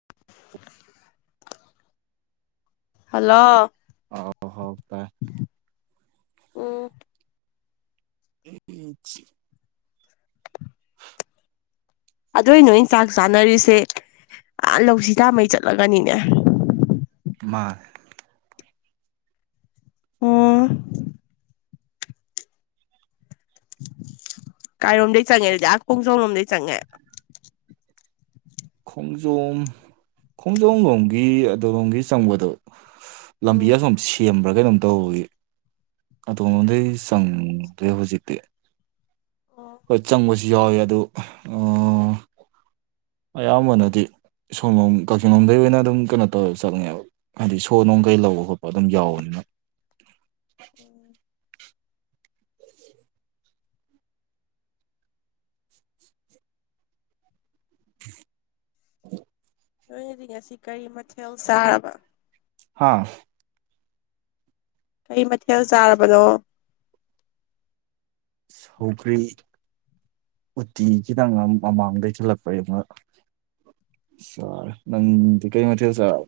[unintelligible] hello ꯑ ꯍ ꯇꯥꯏ ꯑꯣꯝ ꯑꯦꯆ ꯑꯗꯨꯏ ꯅ ꯑꯩꯅ ꯆꯥꯛ ꯆꯥꯅꯔꯤꯁꯦ ꯑ ꯂꯧꯁꯤ ꯇꯥꯃꯩ ꯆꯠꯂꯒꯅꯤꯅꯦ ꯃꯥ ꯑꯣ ꯀꯥꯏꯔꯣꯝꯗꯩ ꯆꯪꯉꯦ ꯑꯗꯨꯗꯤꯍꯥꯛ ꯄꯨꯡ ꯆꯣ ꯂꯣꯝꯗꯩ ꯆꯪꯉꯦ ꯈꯣꯡꯖꯣꯝ ꯈꯣꯡꯖꯣꯝ ꯂꯣꯝꯒꯤ ꯑꯗꯨ ꯂꯣꯝꯒꯤ ꯆꯪꯕꯗꯣ ꯂꯝꯕꯤ ꯎꯝ ꯑꯁꯨꯝ ꯁꯦꯝꯕ꯭ꯔ ꯀꯩꯅꯣꯝ ꯇꯧꯕꯒꯤ ꯑꯗꯣꯉꯣꯝꯗꯩ ꯆꯪꯗ꯭ꯔꯦ ꯍꯧꯖꯤꯛꯇꯤ ꯑꯣ ꯍꯣꯏ ꯆꯪꯕꯁꯨ ꯌꯥꯎꯋꯦ ꯑꯗꯨ ꯎ ꯑꯌꯥꯝꯕꯅꯗꯤ ꯁꯣꯝꯂꯣꯝ ꯀꯛꯆꯤꯡꯂꯣꯝꯗꯒꯤ ꯑꯣꯏꯅ ꯑꯗꯨꯝ ꯀꯩꯅꯣ ꯇꯧꯔ ꯆꯠꯅꯤꯡꯉꯦꯕ ꯍꯥꯏꯗꯤ ꯁꯣ ꯅꯨꯡ ꯀꯩ ꯂꯧꯕ ꯈꯣꯠꯄ ꯑꯗꯨꯝ ꯌꯥꯎꯕꯅꯤꯅ [unintelligible] ꯎꯝ ꯅꯣꯏꯖꯤ ꯉꯁꯤ ꯀꯔꯤ ꯃꯊꯦꯜ ꯆꯥꯔꯕ ꯍꯥꯥ ꯀꯩ ꯃꯊꯦꯜ ꯆꯥꯔꯕꯅꯣ ꯁꯧꯈ꯭ꯔꯤ ꯎꯇꯤ ꯈꯤꯇꯪ ꯑꯃ ꯃꯃꯥꯡꯗꯩꯁꯤꯜꯂꯛꯄꯩ ꯑꯃ ꯁꯥ ꯅꯗꯤ ꯀꯩ ꯃꯊꯦꯜ ꯆꯥꯔꯕ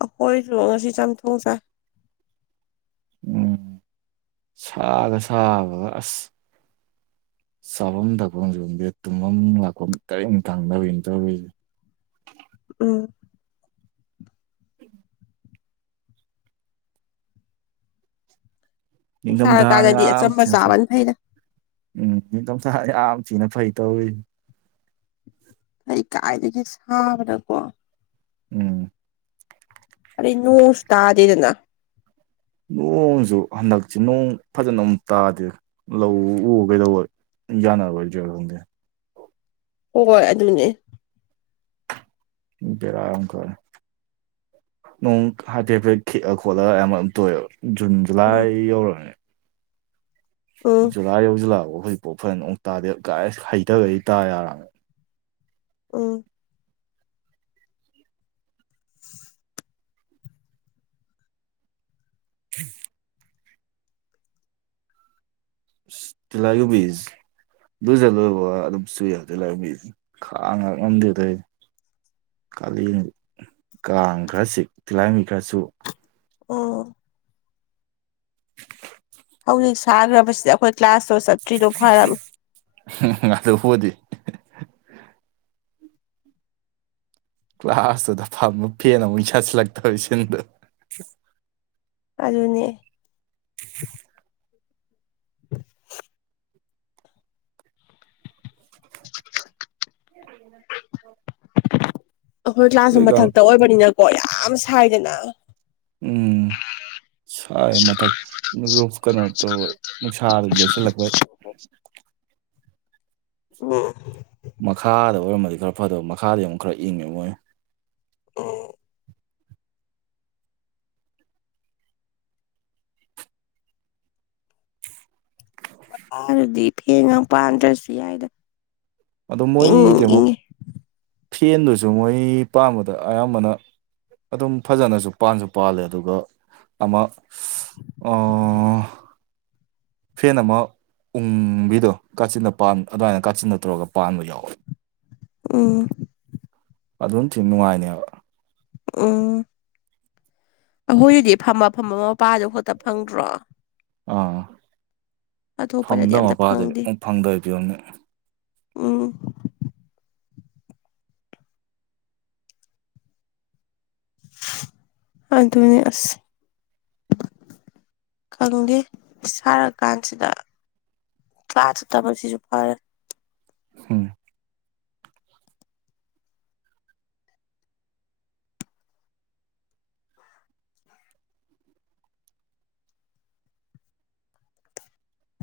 ꯑꯩꯈꯣꯏꯁꯨ ꯉꯁꯤ ꯆꯥꯝꯊꯣꯡ ꯆꯥꯏ ꯎꯝ ꯁꯥꯒ ꯁꯥꯕ ꯑꯁ ꯆꯥꯐꯝ ꯊꯛꯐꯝ ꯆꯒꯪꯗꯦ ꯇꯨꯝꯐꯝ ꯂꯥꯛꯐꯝ ꯇꯔꯦꯠ ꯊꯥꯡꯗꯋꯅ ꯇꯧꯔꯤꯁꯦ [unintelligible] ꯎꯝ ꯎꯝ ꯎ ꯢꯡꯊꯝ ꯊꯥ ꯁꯥꯔꯀꯥꯟꯗꯗꯤ ꯌꯥꯝ ꯑꯆꯝꯕ ꯊꯤꯐꯩ ꯆꯥꯕꯅ ꯐꯩꯗ ꯎꯝ ꯑꯥꯝ ꯊꯤꯅ ꯐꯩ ꯇꯧꯋꯦ ꯑꯩ ꯀꯥꯏꯗꯒꯤ ꯁꯥꯕꯔꯀꯣ ꯎꯝ ꯏꯅꯣꯛꯁꯨ ꯇꯥꯗꯦꯗꯅ ꯅꯣꯡꯁꯨ ꯍꯟꯗꯛꯁ ꯅꯣꯡ ꯐꯖꯅ ꯑꯃꯨꯛ ꯇꯥꯗꯦ ꯂꯧ ꯎ ꯀꯩꯗꯧꯕ ꯌꯥꯅ ꯋꯥꯏꯖ ꯊꯦ ꯍꯣꯏ ꯑꯗꯨꯅꯦ ꯕꯦꯔ ꯌꯥꯝ ꯀꯥꯢ ꯅꯣꯡ ꯍꯥꯏꯐꯦꯠꯐꯦꯠ ꯈꯤꯛꯑ ꯈꯣꯠꯂ ꯌꯥꯝꯝ ꯇꯣꯛꯑꯦꯕ ꯖꯨꯟ ꯖꯨꯂꯥꯏ ꯎꯝ ꯌꯧꯔꯅꯤ ꯎꯝ ꯖꯨꯂꯥꯏ ꯌꯧꯁꯨ ꯂꯥꯛꯐ ꯍꯧꯖꯤꯛꯐꯥꯎ ꯐꯖꯅ ꯑꯃꯨꯛ ꯇꯥꯗꯦ ꯥꯏ ꯍꯩꯇꯕꯩ ꯇꯥ ꯌꯥꯔꯅꯦ ꯎ ꯎꯝ ꯇꯤꯂꯥꯢꯈꯨꯝꯕꯤ ꯁ ꯂꯨꯁꯂꯣꯏꯕ ꯑꯗꯨꯝ ꯁꯨꯏ ꯍꯧꯖꯤ ꯈꯥꯡ ꯉ ꯉꯝꯗꯦꯗ ꯀꯥꯂꯦꯟ ꯀꯥꯡ ꯈꯔꯁꯤ ꯇꯤꯍꯥꯡꯕꯤ ꯈꯔꯁꯨ ꯑꯣ ꯑꯩꯈꯣꯏ ꯁꯥꯈꯔꯕꯁꯤꯗ ꯑꯩꯈꯣꯏ ꯀ꯭ꯂꯥꯁ ꯍꯝ ꯍꯝ ꯑꯗꯨꯕꯨꯗꯤ ꯀꯂꯥꯁꯇꯨꯗ ꯐꯥꯝꯃ ꯐ‌ꯦꯟ ꯑꯃꯨꯛ ꯆꯥꯖꯂꯥꯛꯇ ꯇꯧꯋꯤꯁꯤꯡꯗ‌ꯣ ꯑꯗꯨꯅꯦ [unintelligible] ꯑꯩꯈꯣꯏ ꯀ꯭ꯂꯥꯁꯁꯨ ꯑꯩꯈꯣꯏꯒ ꯃꯊꯛꯇ ꯑꯣꯏꯕꯅꯤꯅꯀꯣ ꯌꯥꯝ ꯁꯥꯏꯗꯅ ꯎꯝ ꯁꯥꯏ ꯃꯊꯛ ꯔꯨꯞ ꯀꯩꯅꯣ ꯇꯧꯋ‌ꯦ ꯅꯨꯡꯁꯥ ꯌꯩꯁꯜꯂꯛꯄ [unintelligible] ꯎꯝ ꯃꯈꯥꯗ ꯑꯣꯏꯔꯝꯃꯗꯤ ꯈꯔ ꯐꯗ‌ꯣꯕ ꯃꯈꯥꯗ ꯑꯃꯨꯛ ꯈꯔ ꯏꯪꯉꯦꯕ ꯃꯣꯏ ꯑꯣ ꯃꯈꯥꯗꯗꯤ ꯐ‌ꯦꯟꯒ ꯄꯥꯟꯗꯔꯁꯨ ꯌꯥꯏꯗ ꯑꯗ‌ꯣ ꯏꯪ ꯃꯣꯏꯗꯤꯃꯨꯛ ꯏꯪꯉꯦ ꯐꯦꯟꯗꯨꯁꯨ ꯃꯣꯏ ꯄꯥꯡꯕꯗ ꯑꯌꯥꯝꯕꯅ ꯑꯗꯨꯝ ꯐꯖꯅꯁꯨ ꯄꯥꯟꯁꯨ ꯄꯥꯜꯂꯦ ꯑꯗꯨꯒ ꯑꯃ ꯑꯁ ꯑꯥ ꯐꯦꯟ ꯑꯃ ꯎꯪꯕꯤꯗꯣ ꯀꯥꯆꯤꯟꯅ ꯄꯥꯟ ꯑꯗꯨꯃꯥꯏꯅ ꯀꯥꯆꯤꯟꯅ ꯇꯧꯔꯒ ꯄꯥꯟꯕ ꯌꯥꯎꯋ‌ꯦ ꯎꯝ ꯑꯗꯨꯝ ꯊꯤ ꯅꯨꯡꯉꯥꯏꯅꯦꯕ ꯎꯝ ꯑꯩꯈꯣꯏꯗꯨꯗꯤ ꯐꯝꯕ ꯐꯝꯕ ꯃꯄꯥꯗꯣ ꯈꯛꯇ ꯐꯪꯗ꯭ꯔꯣ ꯑꯥ ꯑꯇꯣꯞꯄꯗꯗꯤ ꯐꯝꯗꯕ ꯑꯝꯇ ꯃꯄꯥꯗꯨꯗꯤ ꯐꯪꯗꯦ ꯃꯨꯛ ꯐꯪꯗꯕꯩ ꯐꯤꯕꯝꯅꯦ ꯎꯝ ꯑꯗꯨ ꯑꯁ ꯈꯪꯗꯦ ꯁꯥꯔ ꯀꯥꯟꯁꯤꯗ ꯀꯂꯥꯁ ꯆꯠꯇꯕꯁꯤꯁꯨ ꯐꯔꯦ ꯎꯝ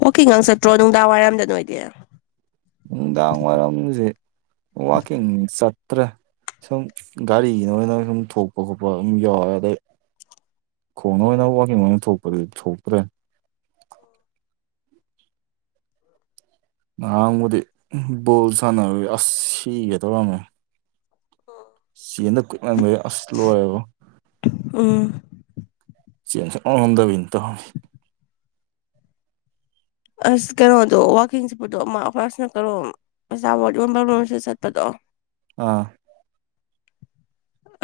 ꯋꯥꯀꯤꯡꯒ ꯆꯠꯇ꯭ꯔꯣ ꯅꯨꯡꯗꯥꯡꯋꯥꯏꯔꯝꯗ ꯅꯣꯏꯗꯤ ꯅꯨꯡꯗꯥꯡ ꯋꯥꯏꯔꯝꯁꯦ ꯋꯥꯀꯤꯡ ꯆꯠꯇ꯭ꯔꯦ ꯁꯨꯝ ꯒꯥꯔꯤꯅ ꯑꯣꯏꯅ ꯁꯨꯝ ꯊꯣꯛꯄ ꯈꯣꯠꯄ ꯑꯗꯨꯝ ꯌꯥꯎꯔꯦ ꯑꯗꯩ ꯈꯣꯡꯅ ꯑꯣꯏꯅ ꯋꯥꯀꯤꯡ ꯑꯣꯏꯅ ꯊꯣꯛꯄꯗꯤ ꯊꯣꯛꯇ꯭ꯔꯦ ꯉꯔꯥꯡꯕꯨꯗꯤ ꯕꯣꯜ ꯁꯥꯟꯅꯕꯩ ꯁꯤꯒꯦ ꯇꯧꯔꯝꯃꯦ ꯁꯤꯅ ꯀꯨꯠꯃꯟꯕꯩ ꯑꯁ ꯂꯣꯏꯔ‌ꯦ ꯎꯝ ꯆ‌ꯦꯟ ꯁꯨꯛꯉꯝ ꯉꯝꯗꯕꯤꯅ‌ꯦ ꯇꯩꯔꯤꯁ ꯑꯁ ꯀꯩꯅꯣꯗꯣ ꯋꯥꯛꯀꯤꯡ ꯆꯠꯄꯗꯣ ꯑꯃ ꯑꯈ‌ꯣꯏ ꯑꯁ‌ꯣꯝ ꯅꯀꯟꯔ‌ꯣꯝ ꯑꯆꯥꯄ‌ꯣꯠ ꯌ‌ꯣꯟꯐꯝꯔ‌ꯣꯝꯁꯤ ꯆꯠꯄꯗꯣ ꯑꯥ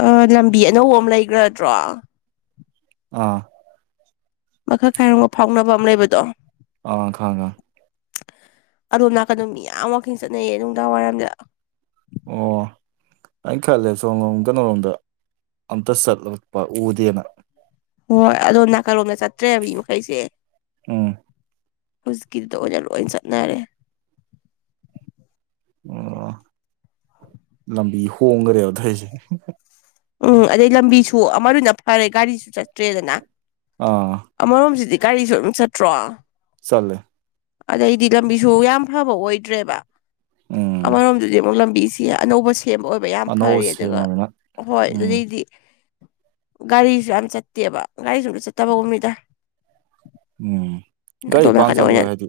ꯑꯥ ꯂꯝꯕꯤ ꯑꯅꯧꯕ ꯑꯃ ꯂꯩꯈ꯭ꯔꯗ꯭ꯔꯣ ꯑꯥ ꯃꯈꯥ ꯐꯥꯏꯔꯣꯒ ꯐꯥꯎꯅꯕ ꯑꯃ ꯂꯩꯕꯗꯣ ꯑ ꯈꯪꯉ‌ꯦ ꯈ‌ꯪ ꯑꯗꯣꯝ ꯅꯥꯀꯟꯗꯣ ꯃꯤ ꯌꯥꯝ ꯋꯥꯛꯀꯤꯡ ꯆꯠꯅꯩꯌꯦ ꯅꯨꯡꯗꯥꯡꯋꯥꯏꯔꯝꯗ ꯑꯣ ꯑꯩꯅ ꯈꯜꯂꯦ ꯁꯣꯝꯂ‌ꯣꯝ ꯀꯩꯅ‌ꯣꯔꯣꯝꯗ ꯑꯝꯇ ꯆꯠꯂꯛꯄ ꯎꯗꯦꯅ ꯍꯣꯏ ꯑꯗꯣ ꯅꯥꯀꯜꯂꯣꯝꯗ ꯆꯠꯇ꯭ꯔꯦ ꯃꯤ ꯃꯈꯩꯁꯦ ꯎꯝ ꯍꯧꯖꯤꯛꯀꯤꯗꯨꯗ ꯑꯣꯏꯅ ꯂꯣꯏ ꯆꯠꯅꯔꯦ ꯑꯣ ꯂꯝꯕꯤ ꯍꯣꯡꯈꯔꯦ ꯑꯗꯨꯏ ꯎꯝ ꯑꯗꯩ ꯂꯝꯕꯤꯁꯨ ꯑꯃꯗꯨꯅ ꯐꯔꯦ ꯒꯥꯔꯤꯁꯨ ꯆꯠꯇ꯭ꯔꯦꯗꯅ ꯑꯥ ꯑꯃꯔꯣꯝꯁꯤꯗꯤ ꯒꯥꯔꯤꯁꯨ ꯑꯗꯨꯝ ꯆꯠꯇ꯭ꯔꯣ ꯆꯠꯂꯦ ꯑꯗꯩꯗꯤ ꯂꯝꯕꯤꯁꯨ ꯌꯥꯝ ꯐꯕ ꯑꯣꯏꯗ꯭ꯔꯦꯕ ꯎꯝ ꯑꯃꯔꯣꯝꯗꯗꯤ ꯑꯃꯨꯛ ꯂꯝꯕꯤ ꯁꯤ ꯑꯅꯧꯕ ꯁꯦꯝꯕ ꯑꯣꯏꯕ ꯌꯥꯝ ꯐꯔ ꯑꯅꯧꯕ ꯑꯗꯨꯒ ꯁꯦꯝꯃꯕꯅꯤꯅ ꯍꯣꯏ ꯎꯝ ꯑꯗꯨꯗꯒꯤꯗꯤ ꯒꯥꯔꯤꯁꯨ ꯌꯥꯝ ꯆꯠꯇꯦꯕ ꯒꯥꯔꯤꯁꯨ ꯑꯇ ꯆꯠꯇꯕꯒꯨꯝꯃꯤꯗ ꯎꯝ ꯒꯥꯔꯤ ꯄꯥꯡ ꯆꯠꯂꯣꯏ ꯑꯣꯏꯅ ꯍꯥꯏꯗꯤ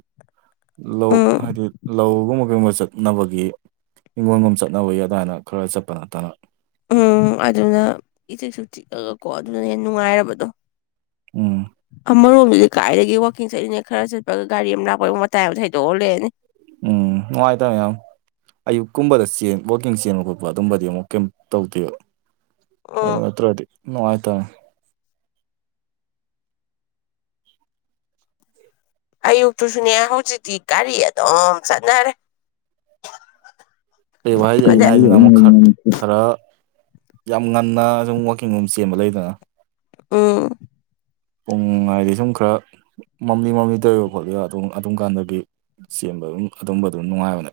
ꯂꯧ ꯎꯝ ꯍꯥꯏꯗꯤ ꯂꯧ [unintelligible] ꯀꯩꯕ ꯆꯠꯅꯕꯒꯤ ꯍꯤꯡꯈꯣꯜꯒꯨꯝ ꯆꯠꯅꯕꯒꯤ ꯑꯗꯨꯃꯥꯏꯅ ꯈꯔ ꯆꯠꯄ ꯅꯠꯇꯅ ꯎꯝ ꯑꯗꯨꯅ ꯏꯆꯤꯁꯨ ꯆꯤꯛꯂꯒꯀꯣ ꯑꯗꯨꯅ ꯍꯦꯟꯅ ꯅꯨꯡꯉꯥꯏꯔꯕꯗꯣ ꯎꯝ ꯃꯔꯣꯝꯗꯨꯗꯤ ꯀꯥꯏꯗꯒꯤ ꯋꯥꯛꯀꯤꯡ ꯆꯠꯂꯤꯅ ꯈꯔ ꯆꯠꯄꯒ ꯒꯥꯔꯤ ꯑꯃ ꯂꯥꯛꯄꯒ ꯃꯇꯥꯏ ꯑꯃ ꯍꯩꯗꯣꯛꯑ ꯂꯩꯔꯅꯤ ꯎꯝ [unintelligible] ꯑꯌꯨꯛ ꯀꯨꯝꯕꯗ [unintelligible] ꯋꯥꯛꯀꯤꯡ ꯆꯦꯟꯕ ꯈꯣꯠꯄ ꯑꯗꯨꯝꯕꯗꯤ ꯑꯃꯨꯛ ꯀꯑꯩꯝ ꯇꯧ [unintelligible] ꯑ ꯎꯝ ꯅꯠꯇꯗꯤ ꯅꯨꯉꯥꯏ [unintelligible] ꯑꯌꯨꯛꯇꯨꯁꯨꯅꯦ ꯍꯧꯖꯤꯛꯇꯤ ꯒꯥꯔꯤ ꯑꯗꯨꯝ ꯆꯠꯅꯔꯦ ꯑꯩ ꯋꯥꯍꯩꯁꯦ ꯑꯩꯅ ꯑꯗ ꯍꯥꯏꯁꯤꯅ ꯑꯃꯨꯛꯔ ꯈꯔ ꯌꯥꯝ ꯉꯟꯅ ꯁꯨꯝ ꯋꯥꯛꯀꯤꯡ ꯔꯝ ꯆꯦꯟꯕ ꯂꯩꯗꯅ ꯎ ꯄꯨꯡꯉꯥꯏꯗꯤ ꯁꯨꯝ ꯈꯔ ꯃꯝꯂꯤ ꯃꯝꯂꯤ ꯇꯧꯔꯤꯕ ꯈꯣꯠꯂꯤꯕ ꯑꯗꯨꯝ ꯀꯥꯟꯗꯒꯤ ꯆ ꯑꯗꯨꯝ ꯑꯗꯨꯝꯕ ꯑꯗꯨꯝ ꯅꯨꯡꯉꯥꯏꯕꯅꯦ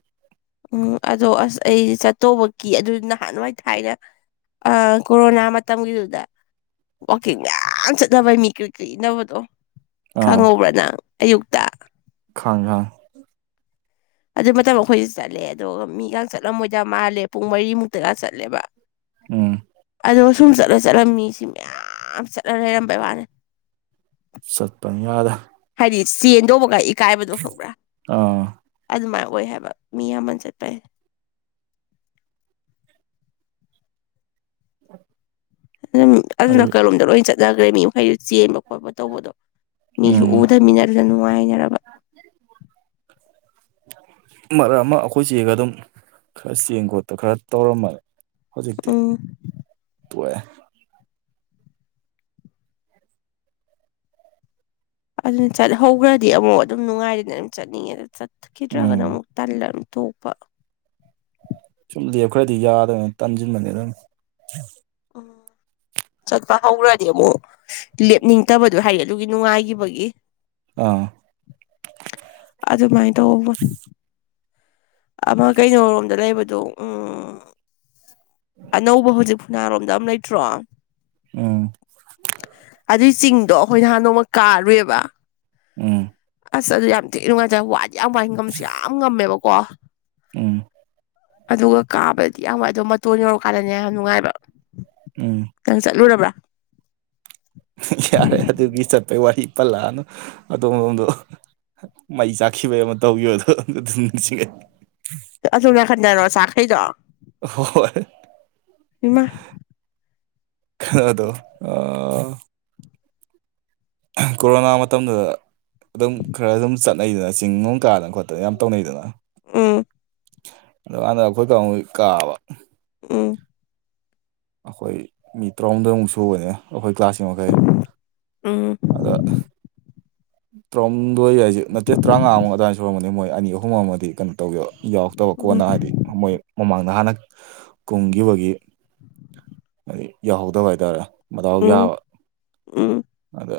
ꯎꯝ ꯑꯗꯣ ꯑꯁ ꯑꯩ ꯆꯠꯇꯧꯕ ꯀ ꯑꯗꯨ ꯅꯍꯥꯟ ꯋꯥꯥꯏ ꯊꯥꯏꯅ ꯑ ꯀꯣꯔꯣꯅꯥ ꯃꯇꯥꯝꯒꯤꯗꯨꯗ ꯋꯥꯛꯀꯤꯡ ꯃꯌꯥꯝ ꯆꯠꯅꯕꯩ ꯃꯤ ꯀꯔꯤ ꯀꯔꯤ ꯏꯅꯕꯗꯣ ꯑꯥ ꯈꯪꯍꯧꯕ꯭ꯔꯥ ꯅꯪ ꯑꯌꯨꯛꯇ ꯈꯥꯡ ꯈꯥꯡ ꯑꯗꯨ ꯃꯇꯝ ꯑꯩꯈꯣꯏꯁꯨ ꯆꯠꯂꯦ ꯑꯗꯨꯒ ꯃꯤꯒ ꯆꯠꯂꯝꯃꯣꯏꯗ ꯃꯥꯜꯂꯦ ꯄꯨꯡ ꯃꯔꯤꯃꯨꯛꯇꯒ ꯆꯠꯂꯦꯕ ꯑꯥ ꯗ ꯁꯨꯝ ꯆꯠꯂ ꯆꯠꯂꯝꯃꯤꯁꯤ ꯃꯌꯥꯝ ꯆꯠꯂ ꯂꯩꯔꯝꯕꯩ ꯋꯥꯅꯦ ꯁꯠꯄꯟ ꯌꯥꯗ ꯍꯥꯏꯗꯤ ꯆꯦꯟꯗꯧꯕꯒ ꯏꯀꯥꯏꯕꯗꯣ ꯐꯪꯕ꯭ꯔꯥ ꯑꯥ ꯑꯗꯨꯃꯥꯏꯅ ꯑꯣꯏ ꯍꯥꯏꯕ ꯃꯤ ꯑꯃ ꯆꯠꯄ ꯎ ꯑꯗꯨꯝ ꯑꯗꯨꯅ ꯀꯔꯂꯣꯝꯗ ꯂꯣꯏ ꯆꯠꯅꯈ꯭ꯔꯦ ꯃꯤꯈꯩ ꯆꯦꯟꯕ ꯈꯣꯠꯄ ꯇꯧꯕꯗꯣ ꯃꯤꯁꯨ ꯎꯝ ꯎꯊꯃꯤꯟꯅꯔꯒ ꯅꯨꯡꯉꯥꯏꯅꯔꯕ [unintelligible] ꯃꯔꯛ ꯑꯃ ꯑꯩꯈꯣꯏ ꯆꯦꯒ ꯑꯗꯨꯝ ꯈꯔ ꯆꯦꯡ ꯈꯣꯠꯄ ꯈꯔ ꯇꯧꯔꯝꯃꯅꯤ ꯍꯧꯖꯤꯛꯇꯤ ꯎꯝ ꯇꯣꯛꯑ ꯑꯗꯨꯅ ꯆꯠꯍꯧꯈ꯭ꯔꯗꯤ ꯑꯃꯨꯛ ꯑꯗꯨꯝ ꯅꯨꯡꯉꯥꯏꯗꯅ ꯑꯗꯨꯝ ꯆꯠꯅꯤꯡꯉꯦ ꯑꯗꯨ ꯆꯠꯈꯤꯗ꯭ꯔꯒꯅ ꯎꯝ ꯑꯃꯨꯛ ꯇꯜꯂ ꯑꯇꯣꯞꯄ ꯁꯨꯝ ꯂꯦꯞꯈ꯭ꯔꯗꯤ ꯌꯥꯗꯕꯅꯤ ꯇꯥꯟꯁꯤꯟꯕꯅꯤ ꯑꯗꯨꯝ ꯎꯝ [unintelligible] ꯆꯠꯄ ꯍꯧꯒꯔꯗꯤ ꯑꯃꯨꯛ ꯂꯦꯞꯅꯤꯡꯗꯕꯗꯣ ꯍꯥꯏꯌꯦ ꯑꯗꯨꯒꯤ ꯅꯨꯡꯉꯥꯏꯈꯤꯕꯒꯤ ꯑꯥ ꯑꯗꯨ ꯑꯗꯨꯃꯥꯏ ꯇꯧꯕ ꯑꯃ ꯀꯩꯅꯣꯔꯣꯝꯗ ꯂꯩꯕꯗꯣ ꯎꯝ ꯑꯅꯧꯕ ꯍꯧꯖꯤꯛ ꯅꯥꯔꯣꯝꯗ ꯑꯃꯝ ꯂꯩꯇ꯭ꯔꯣ ꯎꯝ ꯑꯗꯨꯏ ꯆꯤꯡ ꯑꯗꯣ ꯑꯩꯈꯣꯏ ꯅꯍꯥꯟ ꯅꯣꯡꯃ ꯀꯥꯔꯨꯏꯦꯕ ꯎꯝ ꯑꯁ ꯑꯗꯨ ꯌꯥꯝ ꯊꯤ ꯅꯨꯡꯉꯥꯏꯖꯔ ꯋꯥꯏꯗꯤ ꯌꯥꯝ ꯋꯥꯏ ꯉꯝꯁꯨ ꯌꯥꯝ ꯉꯝꯃꯦꯕꯀꯣ ꯎꯝ ꯑꯗꯨꯒ ꯀꯥꯕꯗꯤ ꯌꯥꯝ ꯋꯥꯏ ꯑꯗꯣ ꯃꯇꯣꯟ ꯌꯧꯔꯀꯥꯟꯗꯅꯦ ꯌꯥꯝ ꯅꯨꯡꯉꯥꯏꯕ ꯎꯝ ꯅꯪ ꯆꯠꯂꯨꯔꯕ꯭ꯔꯥ ꯌꯥꯔꯦ ꯑꯗꯨꯗꯤ ꯆꯠꯄꯩ ꯋꯥꯍꯤ ꯄꯜꯂꯅ ꯑꯣꯗꯣ ꯃꯩ ꯆꯥꯛꯈꯤꯕꯩ ꯑꯃ ꯇꯧꯈꯤꯕꯣ ꯑꯗꯣ ꯑꯝꯇ ꯑꯗꯨꯝꯁꯤꯡꯉꯦ ꯑꯁꯨꯝꯅ ꯈꯟꯟꯅꯔꯣ ꯆꯈꯩꯗꯣ ꯍ ꯏꯃꯥ ꯈꯗꯣ ꯑ ꯀꯣꯔꯣꯅꯥ ꯃꯇꯝꯗꯨꯗ ꯑꯗꯨꯝ ꯈꯔ ꯑꯗꯨꯝ ꯆꯠꯅꯩꯗꯅ ꯆꯤꯡ ꯅꯨꯡ ꯀꯥꯗꯅ ꯈꯣꯠꯇꯅ ꯌꯥꯝ ꯇꯧꯅꯩꯗꯅ ꯎꯝ ꯑꯗ ꯋꯥꯗ ꯀꯠꯇ ꯏ ꯀꯥꯕ ꯎꯝ ꯑꯩꯈꯣꯏ ꯃꯤ ꯇꯔꯥꯍꯨꯝꯗꯣꯏꯃꯨꯛ ꯁꯨ ꯑꯣꯏꯅꯦ ꯑꯩꯈꯣꯏ ꯀ꯭ꯂꯥꯁꯁꯤꯡ ꯃꯈꯩ ꯎꯝ ꯑꯗ ꯇꯔꯥꯍꯨꯝꯗꯣꯏ ꯍꯥꯏꯁꯦ ꯅꯠꯇꯦ ꯇꯔꯥꯃꯉꯥꯃꯨꯛ ꯑꯗꯨꯋꯥꯏꯗ ꯁꯨꯔꯝꯕꯅꯦ ꯃꯣꯏ ꯑꯅꯤ ꯑꯍꯨꯝ ꯑꯃꯗꯤ ꯀꯩꯅꯣ ꯇꯧꯒꯦꯕ ꯌꯥꯎꯔꯛꯇꯕ ꯀꯣꯟꯅ ꯎꯝ ꯍꯥꯏꯗꯤ ꯃꯣꯏ ꯃꯃꯥꯡꯗ ꯍꯥꯟꯅ ꯀꯨꯝꯈꯤꯕꯒꯤ ꯍꯥꯏꯗꯤ ꯌꯥꯎꯍꯧꯗꯕ ꯍꯥꯏꯇꯥꯔꯦ ꯃꯇꯗꯥꯎ ꯎꯝ ꯌꯥꯕ ꯎꯝ ꯑꯗ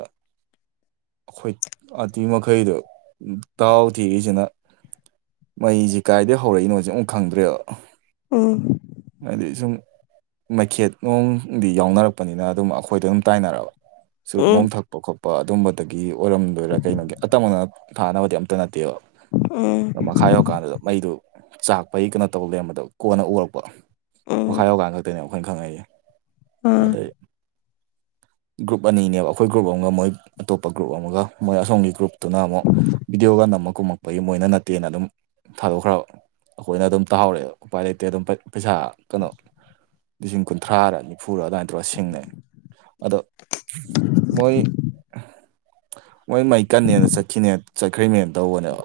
ꯑꯩꯈꯣꯏ ꯑꯥꯇꯤ ꯃꯈꯩꯗꯣ ꯇꯥꯎ ꯊꯦꯛꯏꯁꯤꯅ ꯃꯩꯁꯦ ꯀꯥꯏꯗꯒꯤꯩ ꯍꯧꯔꯛꯏꯅꯣꯁꯦ ꯑꯃꯨꯛ ꯈꯪꯗ꯭ꯔꯦꯕ ꯍꯥꯏꯗꯤ ꯁꯨꯝ ꯃꯩꯈꯦꯠ ꯅꯨꯡꯗꯤ ꯌꯥꯎꯅꯔꯛꯄꯅꯤꯅ ꯑꯗꯨꯝ ꯑꯩꯈꯣꯏꯗ ꯑꯗꯨꯝ ꯇꯥꯏꯅꯔꯕ ꯎꯝ ꯎꯝ ꯁꯨꯔꯨꯞ ꯣꯝ ꯊꯛꯄ ꯈꯣꯠꯄ ꯑꯗꯨꯝꯕꯗꯒꯤ ꯑꯣꯏꯔꯝꯗꯣꯏꯔꯥ ꯀꯩꯅꯣꯒꯤ ꯑꯇꯝꯕꯅ ꯊꯥꯅꯕꯗꯤ ꯑꯝꯇ ꯅꯠꯇꯦꯕ ꯎꯝ ꯑ ꯃꯈꯥ ꯌꯧꯔꯀꯥꯟꯗꯨꯗ ꯃꯩꯗꯨ ꯆꯥꯛꯄꯒꯤ ꯀꯩꯅꯣ ꯇꯧ ꯂꯩꯔꯝꯕꯗꯣ ꯀꯣꯟꯅ ꯎꯔꯛꯄ ꯃꯈꯥ ꯎꯝ ꯌꯧꯀꯥꯟ ꯈꯛꯇꯅꯦꯕ ꯋꯥꯈꯣꯏ ꯈꯪꯉꯩꯌꯦ ꯑꯥ ꯑꯗꯩ ꯒ꯭ꯔꯨꯞ ꯑꯅꯤꯅꯦꯕ ꯑꯩꯈꯣꯏ ꯒ꯭ꯔꯨꯞ ꯑꯃꯒ ꯃꯣꯏ ꯑꯇꯣꯞꯄ ꯒ꯭ꯔꯨꯞ ꯑꯃꯒ ꯃꯣꯏ ꯑꯁꯣꯝꯒꯤ ꯒ꯭ꯔꯨꯞ ꯇꯨꯅ ꯑꯃꯨꯛ ꯚꯤꯗꯤꯑꯣ ꯒꯟ ꯑꯃ ꯀꯨꯝꯃꯛꯄꯒꯤ ꯃꯣꯏꯅ ꯅꯠꯇꯦꯅ ꯑꯗꯨꯝ ꯊꯥꯗꯣꯛꯈ꯭ꯔꯕ ꯑꯩꯈꯣꯏꯅ ꯑꯗꯨꯝ ꯇꯥꯍꯧꯔꯛꯦ ꯎꯄꯥꯏ ꯂꯩꯇꯦ ꯑꯗꯨꯝ ꯄꯩꯁꯥ ꯀꯩꯅꯣ ꯂꯤꯁꯤꯡ ꯀꯨꯟꯊ꯭ꯔꯥꯔ ꯅꯤꯐꯨꯔꯥ ꯑꯗꯨꯃꯥꯏ ꯇꯧꯔꯒ ꯁꯤꯡꯅꯩ ꯑꯗꯣ ꯃꯣꯏ ꯃꯣꯏ ꯃꯩ ꯀꯟꯅꯅ ꯆꯠꯈꯤꯅꯦ ꯆꯠꯈ꯭ꯔꯤ ꯃꯦꯝ ꯇꯧꯕꯅꯦꯕ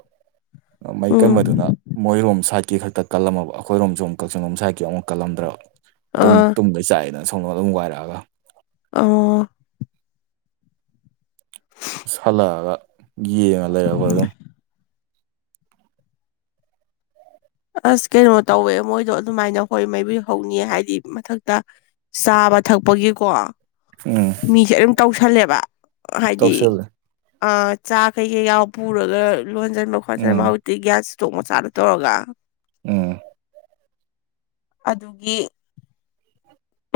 ꯃꯩ ꯎꯝ ꯀꯟꯕꯗꯨꯅ ꯃꯣꯏꯔꯣꯝ ꯁꯥꯏꯠꯀꯤ ꯈꯛꯇ ꯀꯜꯂꯝꯃꯕ ꯑꯩꯈꯣꯏꯔꯣꯝ ꯁꯣꯨꯝ ꯀꯛꯆꯤꯡꯡꯂꯣꯝ ꯁꯥꯏꯠꯀꯤ ꯑꯃꯨꯛ ꯀꯜꯂꯝꯗ꯭ꯔꯕ ꯑꯗꯨꯝ ꯑꯥ ꯇꯨꯝꯗꯩ ꯆꯥꯛꯑꯦꯅ ꯊꯣꯡꯗꯣ ꯑꯗꯨꯝ ꯋꯥꯥꯏꯔꯛꯑꯒ ꯑꯣ ꯁꯥꯜꯂꯛꯑꯒ ꯌꯦꯡꯉ ꯂꯩꯔ ꯑꯩꯈꯣꯏ ꯑꯗꯨꯝ ꯑꯁ ꯀꯩꯅꯣ ꯇꯧꯋꯦ ꯃꯣꯏꯗꯣ ꯑꯗꯨꯃꯥꯏꯅ ꯍꯣꯏ ꯃꯩꯕꯨ ꯍꯧꯅꯤ ꯍꯥꯏꯗꯤ ꯃꯊꯛꯇ ꯆꯥꯕ ꯊꯛꯄꯒꯤꯀꯣ ꯎꯝ ꯃꯤꯁꯦ ꯑꯗꯨꯝ ꯇꯧꯁꯜꯂꯦꯕ ꯍꯥꯏꯗꯤ ꯇꯧꯁꯤꯜꯂꯦ ꯑ ꯆꯥ ꯀꯩ ꯀꯩ ꯌꯥꯎ ꯄꯨꯔꯒ ꯂꯣꯟꯁꯤꯟꯕ ꯈꯣꯠꯆꯟꯕ ꯎꯝ ꯍꯧꯖꯤꯛꯇꯤ ꯒ꯭ꯌꯥꯁ ꯆꯃꯣ ꯆꯥꯔ ꯇꯔꯒ ꯎꯝ ꯑꯗꯨꯒꯤ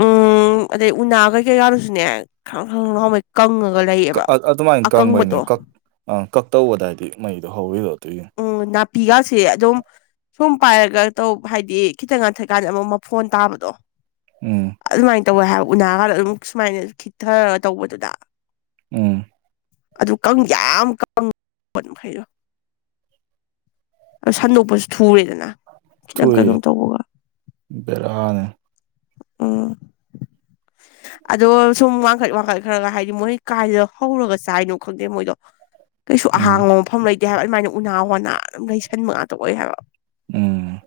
ꯎꯝ ꯑꯗꯩ ꯎꯅꯥ ꯀꯩꯀꯩ ꯌꯥꯎꯔꯨꯁꯨꯅꯦ ꯈ ꯈ ꯅꯍꯥꯎꯕꯩ ꯀꯪꯉꯒ ꯂꯩꯌꯦꯕ ꯑꯗꯨꯃꯥꯏꯅ ꯀꯪꯕꯩꯅꯦ ꯑꯀꯪꯕꯗꯣ ꯀꯛ ꯑ ꯀꯛ ꯇꯧꯕꯗ ꯍꯥꯏꯗꯤ ꯃꯩꯗꯣ ꯍꯧꯔꯤꯔꯣ ꯑꯗꯨꯏꯅꯦ ꯄꯒꯁꯦꯗꯣ ꯁꯣꯝ ꯄꯥꯏꯔꯒ ꯇꯧ ꯍꯥꯏꯗꯤ ꯈꯤꯇꯪ ꯉꯟꯊꯛꯀꯥꯟꯗ ꯑꯃꯨꯛ ꯃꯐꯣꯟ ꯇꯥꯕꯗꯣ ꯎꯝ ꯑꯗꯨꯃꯥꯏꯅ ꯇꯧꯋꯦ ꯍꯥꯏ ꯎꯅꯥ ꯈꯥꯟꯗ ꯑꯗꯨꯝ ꯁꯨꯃꯥꯏꯅ ꯈꯤꯊꯔꯒ ꯇꯧꯕꯗꯨꯗ ꯎꯝ ꯑꯗꯨ ꯀꯪ ꯌꯥꯝ ꯀꯪ ꯍꯥꯏꯩꯗꯣ ꯁꯥꯟꯗꯣꯛꯄꯁꯨ ꯐꯔꯦꯗꯅ ꯈꯤꯇꯪ ꯀꯩꯒꯣ ꯊꯣꯛꯏ ꯇꯧꯕꯒ ꯕꯦꯔꯥꯅꯦ ꯑꯣ [inaudible] ꯑꯗꯣ ꯁꯨꯝ ꯋꯥꯡꯈꯠ ꯋꯥꯡꯈꯠ ꯈꯔꯒ ꯍꯥꯏꯗꯤ ꯃꯣꯏ ꯀꯥꯏꯗ ꯍꯧꯔꯒ ꯆꯥꯏꯅꯣ ꯈꯪꯗꯦ ꯃꯣꯏꯗꯣ ꯀꯩꯁꯨ ꯎꯝ ꯑꯍꯥꯡꯕ ꯃꯐꯝ ꯂꯩꯇꯦ ꯍꯥꯏꯕ ꯑꯗꯨꯃꯥꯏꯅ ꯎꯅꯥ ꯋꯥꯅꯥ ꯑꯗꯨꯝ ꯂꯩꯩꯁꯟꯕ ꯉꯥꯛꯇ ꯑꯣꯏ ꯍꯥꯏꯕ ꯎꯝ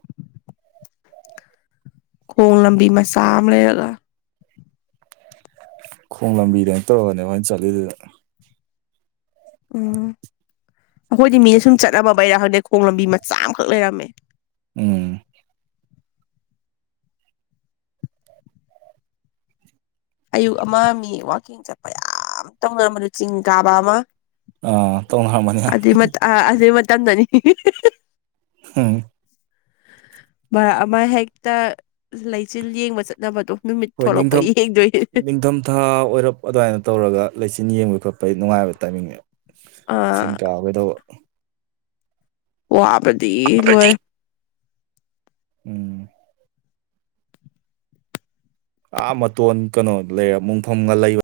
ꯈꯣꯡ ꯂꯝꯕꯤ ꯃꯆꯥ ꯑꯃ ꯂꯩꯔꯒ ꯈꯣꯡ ꯂꯝꯕꯤꯗ ꯑꯝ ꯇꯧꯔꯒꯅꯦ ꯃꯣꯏꯅ ꯆꯠꯂꯤꯗꯨꯗ ꯑꯣ ꯑꯩꯈꯣꯏꯗꯤ ꯃꯤꯅ ꯁꯨꯝ ꯆꯠꯅꯕꯕꯩꯔꯥ ꯍꯧꯗꯛ ꯈꯣꯡ ꯂꯝꯕꯤ ꯃꯆꯥ ꯑꯃꯈꯛ ꯂꯩꯔꯝꯃꯦ ꯎꯝ ꯑꯌꯨꯛ ꯑꯃ ꯃꯤ ꯋꯀꯤꯡ ꯆꯠꯄ ꯌꯥꯝ ꯇꯧꯅꯔꯝꯕꯗꯨ ꯆꯤꯡ ꯀꯥꯕ ꯑꯃ ꯑꯥ ꯇꯧꯅꯔꯝꯃꯅꯤ ꯌꯥꯝ ꯑꯗꯨꯏ ꯃꯇꯝꯗ ꯑꯗꯨꯏ ꯃꯇꯝꯗꯅꯤ ꯎꯝ ꯥ ꯑꯃ ꯍꯦꯛꯇ ꯂꯩꯆꯤꯜ ꯌꯦꯡꯕ ꯆꯠꯅꯕꯗꯣ ꯅꯨꯃꯤꯠ ꯍꯣꯏ ꯊꯣꯛꯂꯛꯄꯩ ꯅꯤꯡꯊꯝ ꯌꯦꯡꯗꯣꯏ ꯅꯤꯡꯊꯝꯊꯥ ꯑꯣꯏꯔꯞ ꯑꯗꯨꯃꯥꯏꯅ ꯇꯧꯔꯒ ꯂꯩꯆꯤꯟ ꯌꯦꯡꯕꯩ ꯈꯣꯠꯄꯒꯤ ꯅꯨꯡꯉꯥꯏꯕ ꯇꯥꯏꯃꯤꯡꯅꯦ ꯁꯤꯡ ꯑꯥ ꯀꯥꯒꯗꯧꯕ ꯋꯥꯕꯗꯤ ꯂꯣꯏꯔꯦ ꯎꯝ ꯑꯥ ꯃꯇꯣꯟ ꯀꯩꯅꯣ ꯂꯩꯔ ꯃꯨꯡꯐꯝꯒ ꯂꯩꯕ